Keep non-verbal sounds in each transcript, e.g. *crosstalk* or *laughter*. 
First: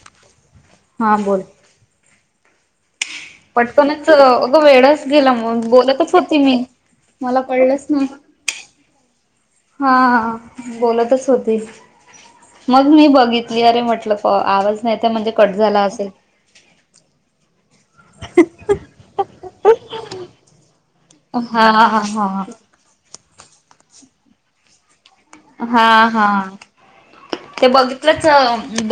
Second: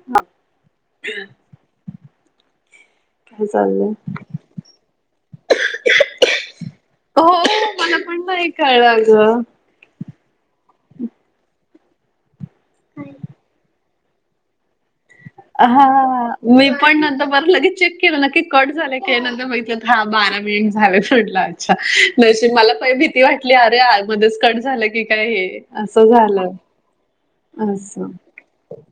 ह. हा बोल. काय चाललंय? पटकनच अगं वेळच गेला मग बोलतच होती मी. हो मला पण नाही कळल अगं. हा बोलतच होती मग मी बघितली अरे म्हटलं- आवाज नाही त्या म्हणजे कट झाला हा असेल. मी पण नंतर बरं लगे चेक केलं ना की कट झालं की नंतर बघितलं तरा बारा मिनिट झाले. हा अच्छा हा हा नशीब मला भीती वाटली अरे आगोदच कट झाल की काय हे हा असं हा झालं. ते असं. बघितलंच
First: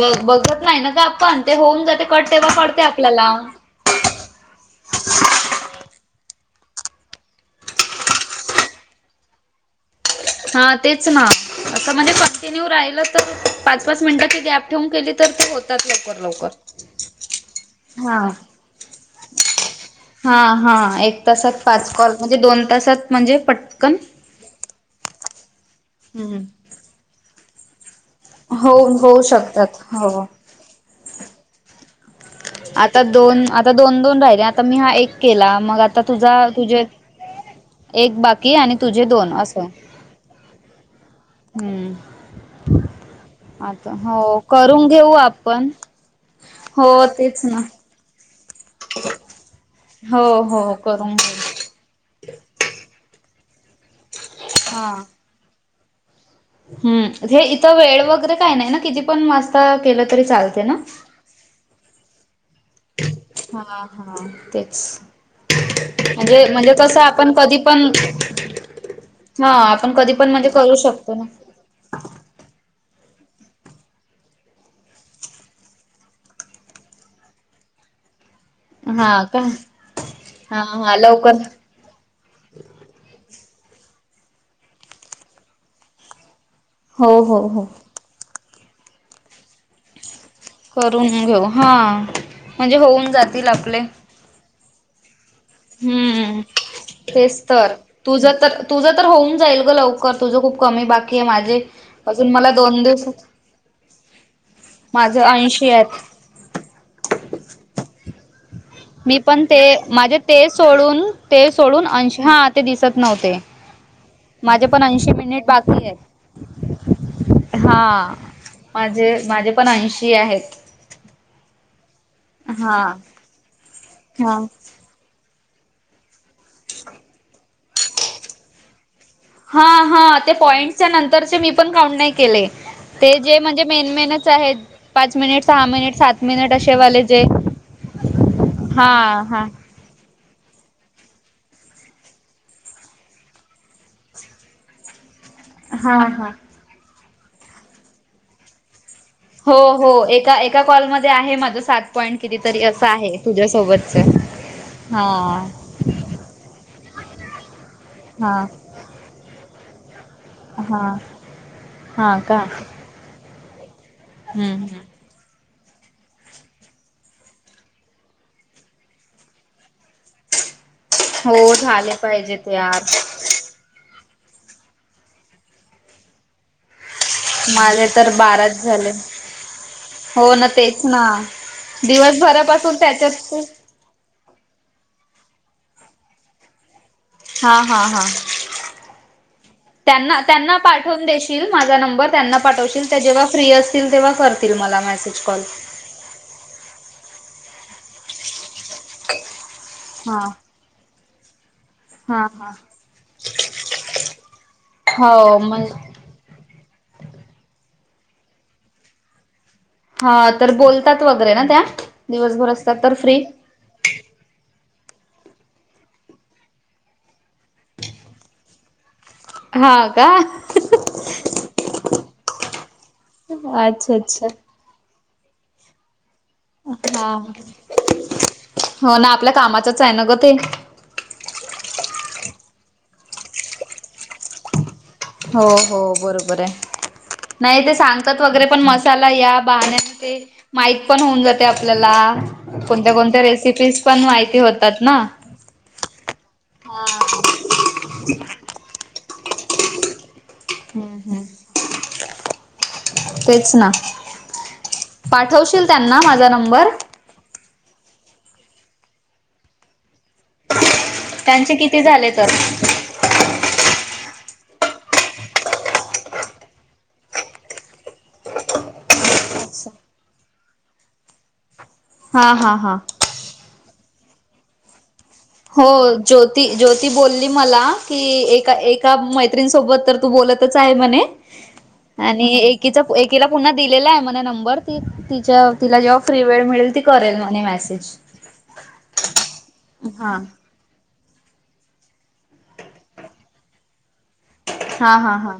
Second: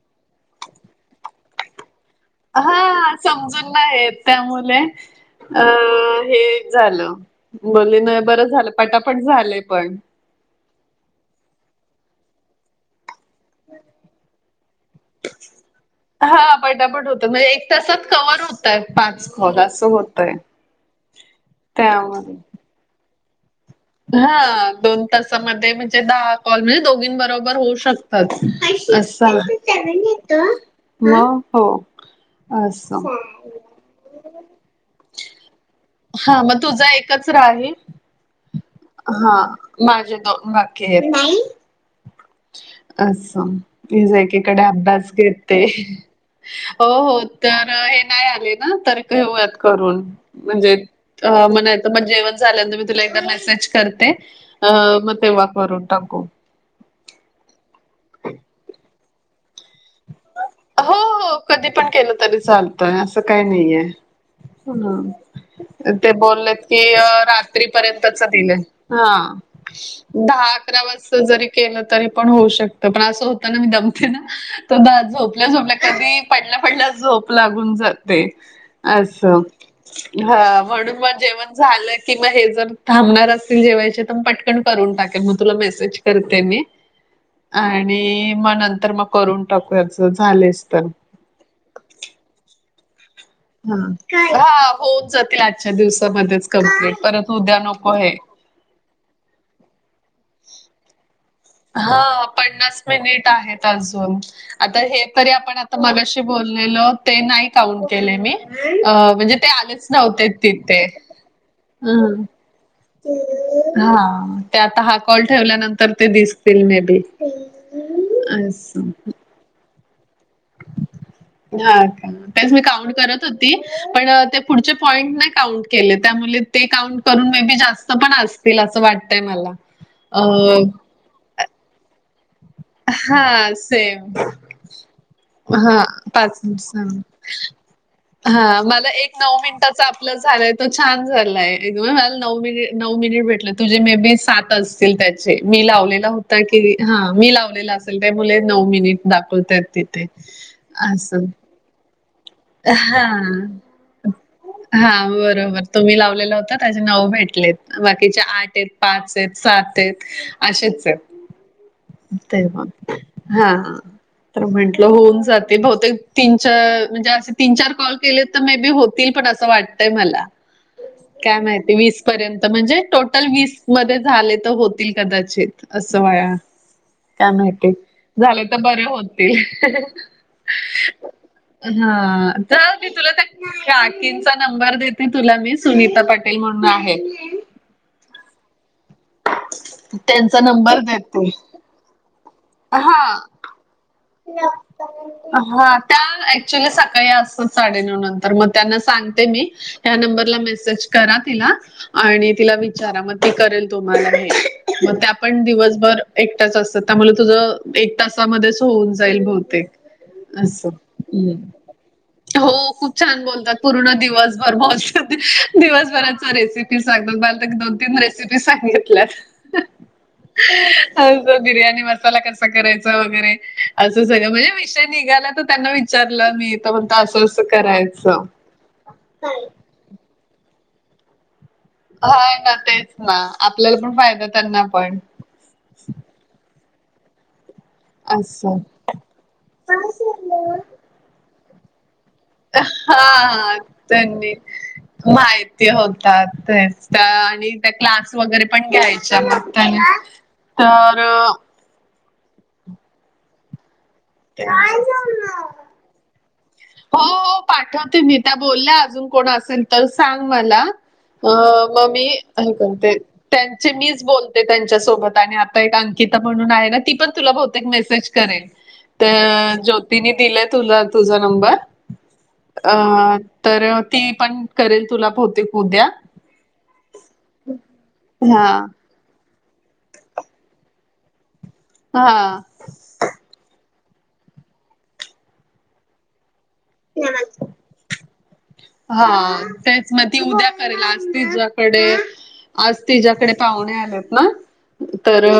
ब बघत नाही ना ग आपण ते होऊन जाते कट तेवा कळते हा आपल्याला. समजून नाही य त्या मुले- अ हेच झालं बोलली ना बरं झालं पटापट झालंय पण, हा तेच ना असं म्हणे कंटिन्यू राहिलं तर पाच पाच मिनिटाची गॅप ठेवून केली- तर ते होतात लवकर हा लवकर पटापट होत म्हणजे, एक तासात हा कवर होतय पाच काॅल अस होत. हा हा एक तासात पाच कॉल म्हणजे दोन तासात म्हणजे पटकन हा दोन तासामध्ये म्हणजे दहा हम्म. कॉल म्हणजे दोघीं बरोबर होऊ श- तात हो अस होऊ शकतात हो. मग हो. आता असं. दोन आता दोन दोन राहिले आता मी हा एक केला मग आता तुझा हा मग तुझे तुझा एकच राहिल. की आणि तुझे दोन अस हम्. दोन बाकी आहेत. असं आता हीज हो एकीकडे करून अभ्यास घेऊ घेते आपण हो तेच ना. तर हे नाही आले ना तर घेवूयात करून हो म्हणजे हो करून अ घेऊ मग नाहीतर मग जेवण झाल्यानंतर मी तुला एकदा मेसेज करते हा. मग तेव्हा करून टाकू. हम्म हे इथं वेळ वगैरे काही नाही ना? किती पण वाजता केल तरी चालते ना? हो हो कधी पण केल तरी चाल- अस काही हा नाहीये हा. तेच ते म्हणजे बोललेत म्हणजे की कसं आपण कधी पण रात्रीपर्यंत हां हा आपण कधी पण दहा म्हणजे करू अकरा शकतो वाजता ना जरी केल तरी पण होऊ शकत पण अस होत ना मी दमते ना. *unintelligible* तर झोपल्या झोपल्या कधी पडल्या पडल्या झोप लागून जाते. आस हा हं का हा हा म्हणून मग लवकर जेवण झाल कि मग हे जर थांबणार असतील जेवायचे तर मग पटकन करून टाकेल मग तुला मेसेज करते मी. हो हो हो. आणि मग नंतर मग करून टाकूया झालेच. तर. करून घेऊ हां म्हणजे होऊन जात ह हा होऊन जातील आजच्या हम्म दिवसामध्येच कंप्लीट परत उद्या नको हे. तुझ तर होऊन जाईल ग लवकर, तुझ खूप कमी बाकी आहे माझे हां अजून मला दोन पन्नास दिवसात मिनिट आहेत अजून आता हे माझं तरी आपण ऐंशी आता आहेत मगाशी बोललेलो ते नाही काउंट केले मी. अ मी म्हणजे पण ते आलेच माझे नव्हते ते तिथे. सोडून ते सोडून ऐंशी हा ते दिसत नव्हते हां ते माझे आता पण हा ऐंशी कॉल मिनिट ठेवल्यानंतर ते दिसतील मेबी. हां माझे माझे पण ऐंशी आहेत. हा तेच मी हा काउंट करत होती, पण ते हा पुढ पॉईंट नाय काउंट केले त्यामुले ते काउंट करून मे बी जास्त पण असतील असं वाट हां हां त्या पॉईंटच्या नंतरचे मी पण काउंट नाही केले. ते जे हां म्हणजे सेम. मेनमेनच आहेत, पाच मिनिट, सहा हां मिनिट, सात मिनिट अशे वाले जे. हा मला एक नऊ मिनिटांचा- झालाय तो छान झालाय मला नऊ मिनिट नऊ मिनिट भेटले तुझे मे बी सातच. त्याचे मी हा लावलेला हा. होता की हा मी लावलेला असेल त्या मुले नऊ मिनिट हो दाखवतायेत हो तिथे. एका एका कॉलमध्ये असं. आहे माझ सात पॉईंट कितीतरी अस आहे हां. तुझ्यासोबतच. हा बरोबर तुम्ही लावलेला होता त्याचे नऊ भेटलेत बाकीचे हा आठ आहेत. पाच आहेत, सात आहेत अशेच हा आहेत. हा का तर हम्म म्हंटल हम्म होऊन जातील. ते बहुतेक तीन च म्हणजे असे तीन चार कॉल केले तर मे बी होतील पण अस वाट *unintelligible* मला काय हो माहिती झाले वीस पर्यंत पाहिजेत म्हणजे यार टोटल वीस मध्ये झाले तर होतील कदाचित अस वाया. काय माहिती माझे तर झाले तर बाराच बरे होतील. हो ना तेच ना हां दिवसभरापासून त्याच्यात तिचा नंबर देते तुला मी सुनीता पाटील म्हणून आहे. हा हा हा त्यांना त्यांचा त्यांना नंबर पाठवून देते. देशील? माझा नंबर त्यांना पाठवशील त्या हा. जेव्हा फ्री असतील, तेव्हा करतील मला मेसेज, कॉल. हां त्या ऍक्च्युली सकाळी असतात साडेनऊ नंतर मग. त्यांना सांगते मी, ह्या हा नंबरला मेसेज करा तिला. हा आणि हा तिला विचारा मग ती करेल तुम्हाला हे, मग त्या हो पण मग दिवसभर एकट्याच असतात, त्यामुळे तुझ एक तासामध्येच होऊन जाईल बहुतेक. हा तर अस बोलतात वगैरे ना त्या दिवसभर हो असतात तर खूप फ्री छान बोलतात. पूर्ण दिवसभर ब *unintelligible* दिवसभराच्या रेसिपी सांगतात मला तर की दोन तीन रेसिपी मी सांगितलंस हा का *unintelligible* अ बिर्याणी मसाला कसा करायचा वगैरे. अच्छा असं अच्छा सगळं म्हणजे विषय निघाला तर त्यांना विचारलं मी म्हणत हा असं असं करायचं. च आहे ना ग ते हा ना तेच ना आपल्याला पण फायदा त्यांना पण हो हो बरोबर आहे नाही ते सांग हातत वगैरे असं. पण मसाला या बहण्या ते माईक पण होऊन जाते आपल्याला. कोणत्या कोणत्या हा रेसिपीज पण माहिती होतात ना. ते होतात ते हा त्या आणि त्या क्लास वगैरे पण घ्यायच्याग त्याना हम्म तर हम्म तेच ना पाठवशील त्यांना माझा नंबर. हो हो पाठवते मी त्या बोलल्या अजून कोण असेल तर सांग मला अ त्यांचे किती ममी झाले तर हे कोणते. त्यांचे मीच बोलते त्यांच्यासोबत आणि आता एक अंकिता म्हणून आहे ना ती पण तुला बहुतेक मेसेज करेल. ते ज्योतीनी दिले तुला तुझा नंबर हा हा हा अ तर ती पण करेल तुला बहुतेक हो उद्या. ज्योती ज्योती बोलली मला की एका हां, एक का मैत्रीणीसोबत तर तू बोलतच आहे म्हणे आणि हां. एकीला पुन्हा दिलेला आहे म नंबर ती तिच्या तिला जेव्हा फ्री वेळ मिळेल त करेल नमस्कार. म्ह मेसेज. हा तेच मग हा ती उद्या आज तिच्यायाकडे आज तिच्यायाकडे पाहुणे आलेत. ना हा हा तर हा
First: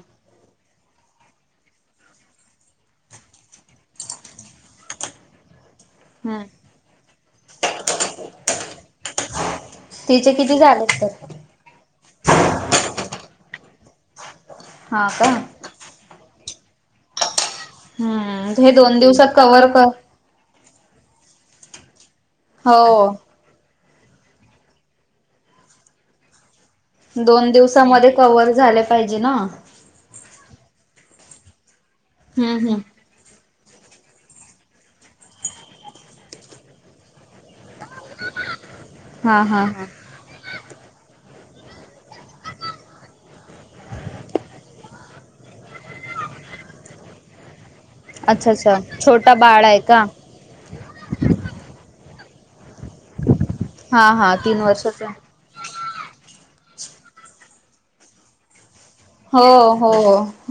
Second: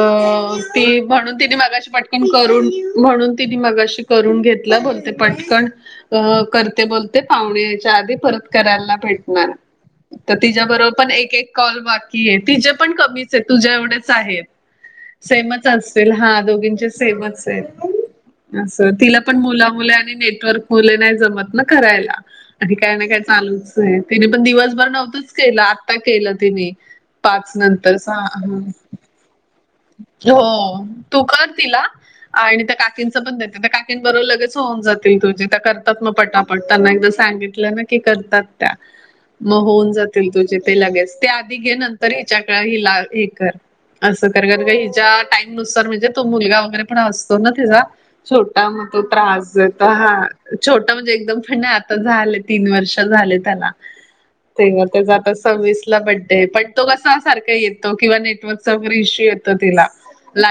ती म्हणून तिने मागाशी पटकन करून म्हणून तिने मगाशी करून घेतला बोलते पटकन. अ हम्म करते बोलते पाहुणे एक त्याच्या आधी परत करायला नाही भेटणार मग तिचे किती तिच्याबरोबर झालेत पण तर एक एक कॉल बाकी त तिचे पण कमीच तुझ्या एवढे आहेत हा का सेमच असेल हा दोघींचे सेमच आहे. हम्म हे असं दोन तिला दिवसात पण कव्हर मुला कर मुले आणि नेटवर्क मुलं नाही जमत ना करायला आणि काही ना हो काय चालूच आहे तिने पण दिवसभर नव्हतंच केलं आत्ता केलं तिने. दोन पाच नंतर दिवसामध्ये सहा कव्हर झाले पाहिजे ना. हो तू कर तिला हम्म आणि त्या हम्म का काकींच पण देते त्या काकीं बरोर लगेच होऊन जातील तुझे त्या करतात मग पटापट त्यांना एकदा सांगितलं ना. करतात त्या हा मग हा हा होऊन जात. तुझे ते लगेच ते आधी घे नंतर हिच्याक हिला हे कर अस. र हिच्या टाईम नुसार म्हणजे तो मुलगा वगैरे पण असतो ना तिचा. अच्छा छोटा अच्छा मग तो छोटा त्रास बाळ आहे जेतो का हा. छोटं म्हणजे एकदम पण नाही आता झालं तीन वर्ष झाले. हा हा तीन ते वर्षाचा जात. सविस ला बड्डे पण तो कसा सारखा येतो किंवा नेटवर्कचा वगैरे इशू. व हो इयत्ता तिला हो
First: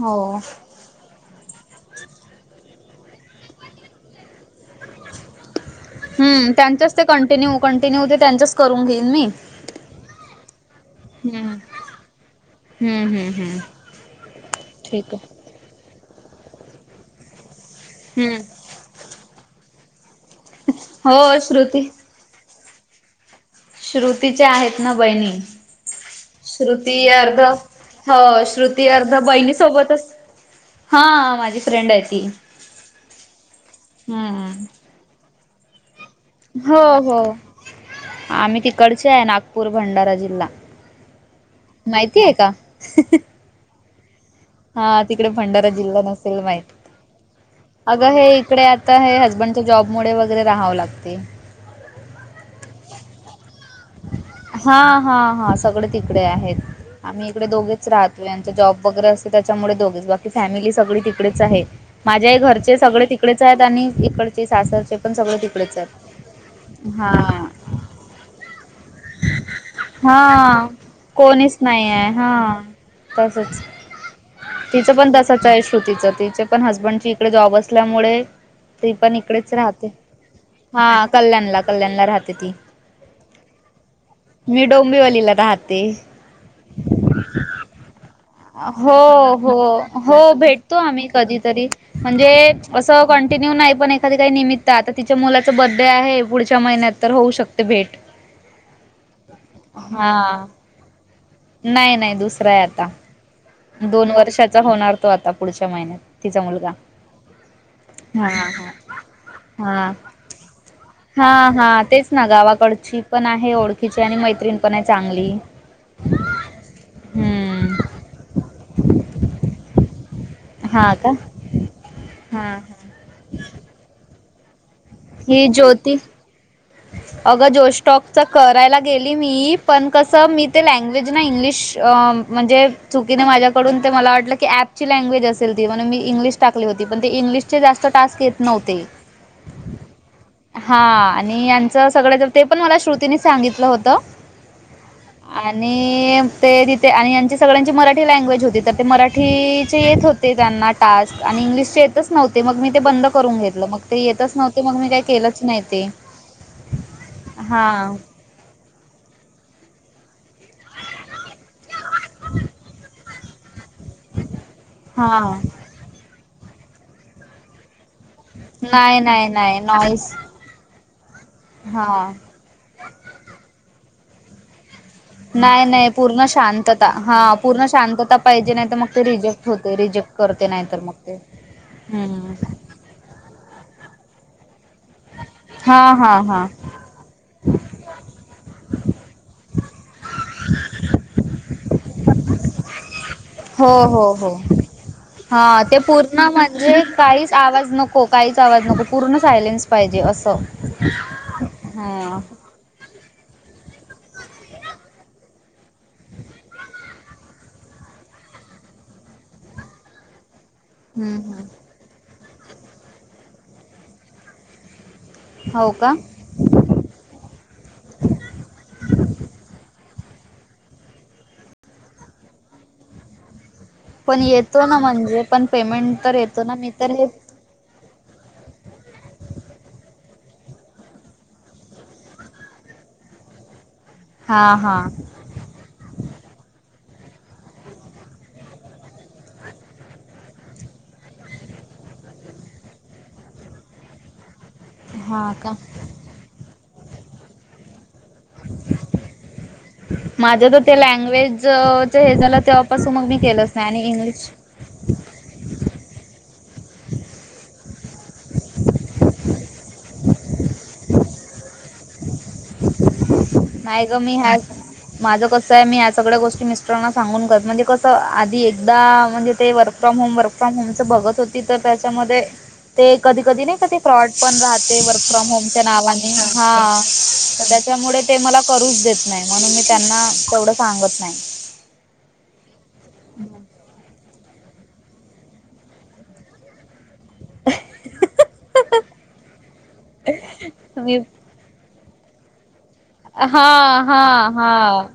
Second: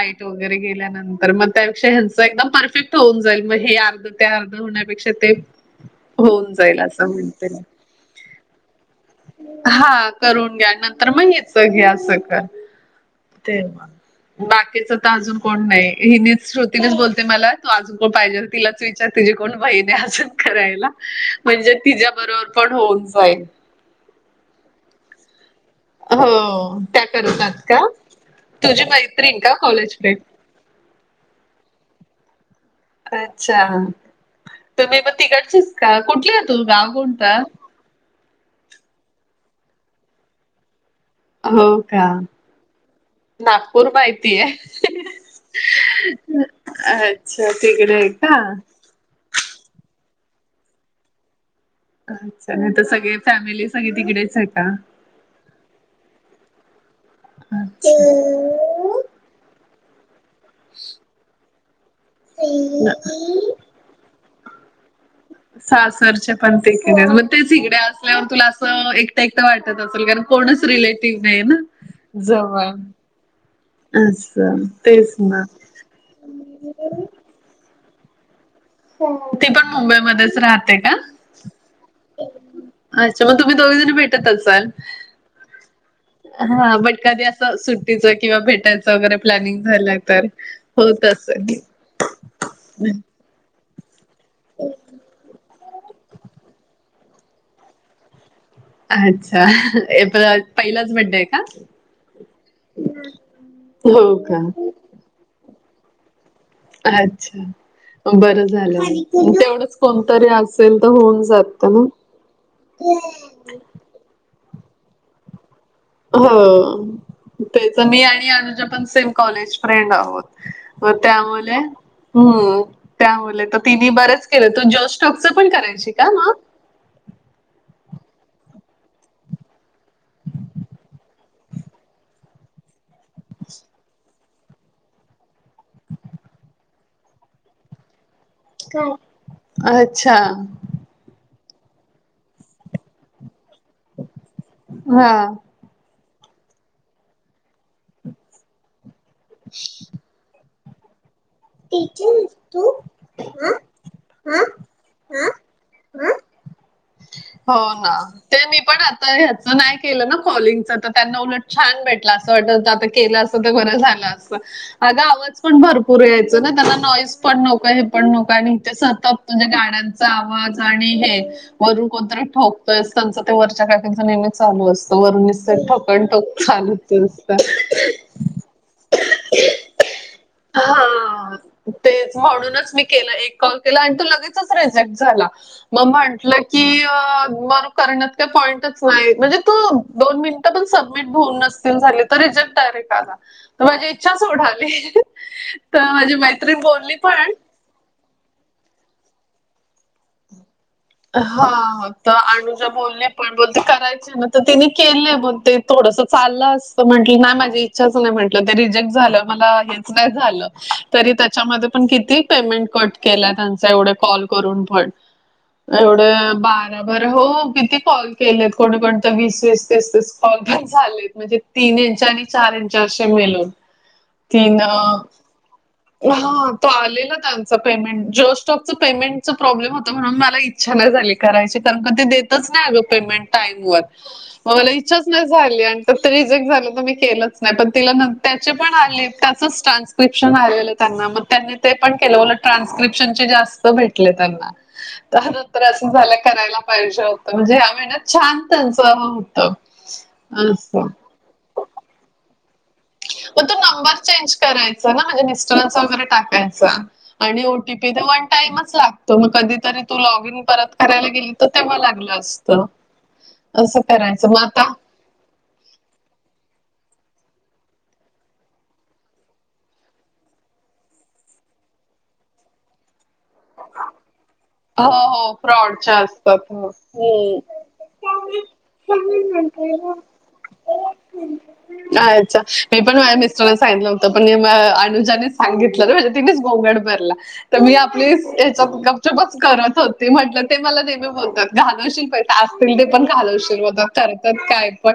हो वगैरे गेल्यानंतर. त्यापेक्षा ह्यांच एकदम परफेक्ट होऊन जाईल मग हे अर्ध ते अर्ध होण्यापेक्षा ते. हम होऊन जाईल त्यांच्याच ते असं म्हणते कंटिन्यू कंटिन्यू ते त्यांच्याच करून घेईन मी. हां करून घ्या नंतर मग हम्म याच घ्या असं करा. हम्म हम्म. ते बाकीच तर ठीक आहे अजून कोण नाही हिनी श्रुतीनेच बोलते मला तू अजून कोण हम्म पाहिजेल तिलाच विचार तुझी कोण बहीण अजून करायला हो म्हणजे श्रुती तिच्या बरोबर पण होऊन जाईल श्रुतीचे आहेत ना बहिणी हो श्रुती त्या अर्ध करतात का हो तुझी श्रुती अर्ध मैत्रीण का बहिणी कॉलेज सोबतच फ्रेंड हां माझी फ्रेंड आहे ती. अच्छा हम्म तुम्ही पण तिकडचेच का? कुठली आहे तू हो गाव हो कोणत? आम्ही तिकडचे आहे नागपूर भंडारा जिल्हा. हो का, माहिती आहे नागपूर माहितीये. हां तिकडे भंडारा जिल्हा नसेल माहित अच्छा तिकडे आहे अगं हे का इकडे आता काय हसबंडच्या जॉबमुळे वगैरे राहावं लागते. अच्छा नाही तर सगळे फॅमिली सहित हां हां हां सगळे तिकडे आहेत. आम्ही इकडे दोघेच राहतो यांच जॉब वगैरे अस ते त्याच्यामुळे दोघेच, बाकी फॅमिली सगळी तिकडेच आहे माझ्याही घरचे सगळे तिकडे च आहेत आणि इकडचे सासर चे पण सगळे ति सासरचे पण तिकडेच मग तेच इकडे असल्यावर तुला अस एक ट एकट वाटत असेल कारण कोणच हा रिलेटिव नाही ना कोणीच आहे हा. जवळ असं तेच ना असच आहे श्रुतीच तिचे पण हसबंड ची इकडे जॉब असल्यामुळे ती पण इकडेच ती पण राहते, मुंबईमध्येच राहते का हां कल्याणला कल्याणला राहते ती. अच्छा मग तुम्ही दोघी जणी भेटत मी असाल? डोंबिवलीला राहते हां बट कधी असं सुट हो हो हो तर भेटतो होत आम्ही असेल कधीतरी म्हणजे अस क कंटिन्यू नाही पण एखादी काही निमित्त आता तिच्या मुलाचा बड्डे आहे पुढच्या महिन्यात तर होऊ शकते भेट. अच्छा हा पहिलाच बड्डे आहे का? नाही नाही दुसरा आहे आता. दोन हो का वर्षाचा होणार तो आता पुढच्या महिन्यात तिचा मुलगा. अच्छा! हा बरं हा झालं, तेवढंच कोणतरी असेल तर होऊ हां हां तेच ना गावाकडची पण आहे ओळखीची आणि मैत्रीण पण आहे चांगली. हो तेच हम्म मी आणि अनुजा पण सेम कॉलेज फ्रेंड आहोत. हा तर का त्यामुळे हा हम्म त्यामुळे तर तिने बरेच केलं तो जोश टॉक च ही पण करायची ज्योती का मग? अगं जोशटॉकच करायला गेली मी पण कसं मी ते लँग्वेज ना इंग्लिश अम म्हणजे चुकीने माझ्याकडून ते मला वाटलं की, ऍप ची लँग्वेज असेल ती. म्हणून मी इंग्लिश टाकली होती, पण ते इंग्लिशचे जास्त टास्क येत नव्हते काय? अच्छा. हां, आणि यांचं सगळं तर ते पण मला श्रुतीने सांगितलं होतं. हा आ णि ते तिथे आणि यांची सगळ्यांची मराठी लँग्वेज होती, तर ते मरा ठीचे येत होते त्यांना टास्क आणि इंग्लिशचे येतच टीचर नव्हते. मग तू मी ते बंद करून घेतलं, मग ते येतच हा नव्हते. मग मी काही केलंच नाही ते. हा हो ना. हां ते मी *inaudible* पण आता ह्याच नाही केलं ना कॉलिंगचं. तर त्यांना उलट छान भेटलं असं वाटत होतं, आता केलं असतं तर बरं झालं अस अगं हां आवाज पण भरपूर यायचा ना, त्यांना नॉइस पण नको आहे. पण नको आहे. आणि इथे नाही सतत नाही म्हणजे नाही गाड्यांचा नॉईस आवाज आणि हे, हा वरून कोण तरी ठोक तोय, त्यांंचं ते वरच्या काकींच नेहमीच चालू असतं. वरून नाही, नुसतं नाही ठोकण पूर्ण ठोक शांतता, चालूच हा असतं. पूर्ण शांतता पाहिजे. नाही तर मग ते रिजेक्ट होतय रिजेक्ट. करते नाही तर मग ते हा तेच, हम्म म्हणूनच मी केलं एक काॅल केला, आणि तो लगेचच रिजेक्ट झाला. हा मग हा म्हटलं हा की, *unintelligible* करण्यात का पॉईंटच नाही, म्हणजे तू दोन मिनटं पण सबमिट होऊन नस कॉल झाले, तर रिजेक्ट डायरेक्ट काढा. हो. हो. हो. हा, ते तर माझी पूर्ण मैत्रीण म्हणजे बोलली पण काहीच आवाज नको. काहीच आवाज नको, पूर्ण सायलेन्स पाहिजे असं. हा, तर अनुजा बोलल्या पण बोलते करायचे ना, तर तिने केलेय बोलते थोडस चाललं असतं. म्हंटलं नाही माझी इच्छाच नाही म्हटलं, ते रिजेक्ट झालं मला हेच नाही झालं. तरी हम्म त्याच्यामध्ये पण किती पेमेंट कट केला त्यांचा? एवढे कॉल करून पण हो का एवढ बा ब बर हो किती कॉल केलेत, कोणी कोणीतरी वीस- वीस, तीस-तीस कॉल पण झालेत म्हणजे तीन इंच आणि चार इंच असे मिलून. ‌ पण येतो ना म्हणजे, पण पेमेंट तर येतो हां, ना? तो मी तर हे आलेला त्यांचं पेमेंट जिओ स्टॉकच पेमेंट प्रॉब्लेम होत, म्हणून मला इच्छा नाही झाली करायची. कारण का ते देत च नाही पमेंट टाइम वर, हा मग मला हा इच्छाच नाही झालीं. आणि तर ते रिजेक्ट झाल तर मी केलंच नाही, पण तिला त्याचे पण आले त्याच ट्रान्स्क्रिप्शन आलेल त्यांना, मग त्यांनी ते पण केल. उलट ट्रान्क्रिप्शनचे जास्त भेटले त्यांना. त्या हा का नंतर असं झालं करायला पाहिजे होतं, म्हणजे ह्या महिन्यात छान त्यांच होत. माझं तर ते लँग्वेजच हे झालं, तेव्हा पासून मग मी केलंच नाही. आणि इंग्लिश मिस्टर असं यवगैरे टाकायचं. आणि ओ टी पी तर वन टाइमच लागतो, मग कधीतरी तू लॉग इन परत करायला गेली तर तेव्हा लागला असतो. नाही गं, मी ह्याच माझं कसं आहे, मी या सगळ्या गोष्टी मिस्टरांना सांगून करते. म्हणजे कसं, आधी एकदा म्हणजे ते वर्क फ्रॉम होम वर्क पण, यांचं बघत होती तर त्याच्यामध्ये ते कधी-कधी नाही का कधी फ्रॉड पण राहते, हो वर्क फ्रॉम हो होमच्या फ्रॉडच्या नावाने. असतात हो. हा हम्म. तर त्याच्यामुळे ते मला त्यामुळे- करूच देत त्यामुळे नाही, म्हणून मी म्हटलं त्यांना तेवढं सांगत नाही. अच्छा, मी पण माझ्या मिस्टरांना सांगितलं तो पण अनुजाने सांगितलं, म्हणजे तिनेच गोंगाट भरला. तर मी आपली तेच्यात गपचूपच करतं होते. म्हटलं ते मला मी नेहमी बोलतात घालवशील पैसे असतील ते पण घालवशील हा म्हणतात, हा करत्यात काय हा पण?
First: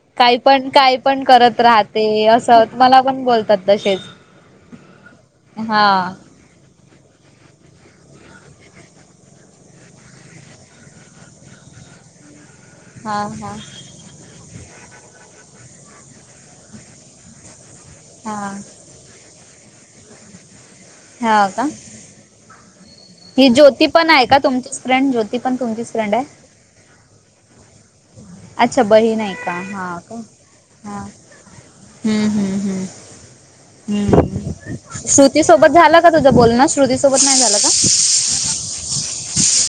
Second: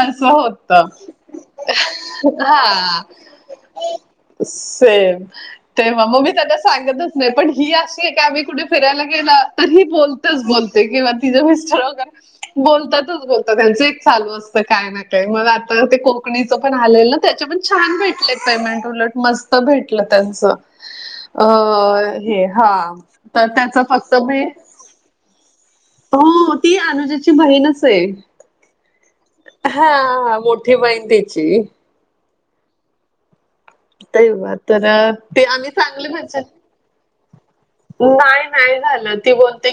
असं काही पण होतं. काही पण करत राहते असं, मला पण बोलतात तसेच. सेम. हा तेव्हा, म-मी हा त्याना सांगतच नाही. पण ही अशी आहे का, आम्ही कुठे फिरायला गेलं, तर ही बोलतेच बोलते किंवा तिचे मिस्टर वगैरे बोलतातच हा बोलतात त्यांचं एक चालू असतं काय नाही मग आता ते कोकणीचं पण आलेल, त्याचे पण छान भेटले हा पेमेंट उलट मस्त. भेटलं त्यांचं हा का अ- हे हा तर ही त्याचं ज्योती पण फक्त आहे का मी तुमचीच फ्रेंड ज्योती पण तुमचीच फ्रेंड आहे. हो ती अनुजाची बहीणच आहे. अच्छा बहीण आहे. का हा का हां मोठी हा बहीण तेंची हम्म हम्म हम्म. ते हम्म तर श्रुती ते आम्ही सोबत झालं चांगले का तुझं भाजे बोलणं श्रुती सोबत नाही झालं का *unintelligible* नाही नाही झालं ती बोलते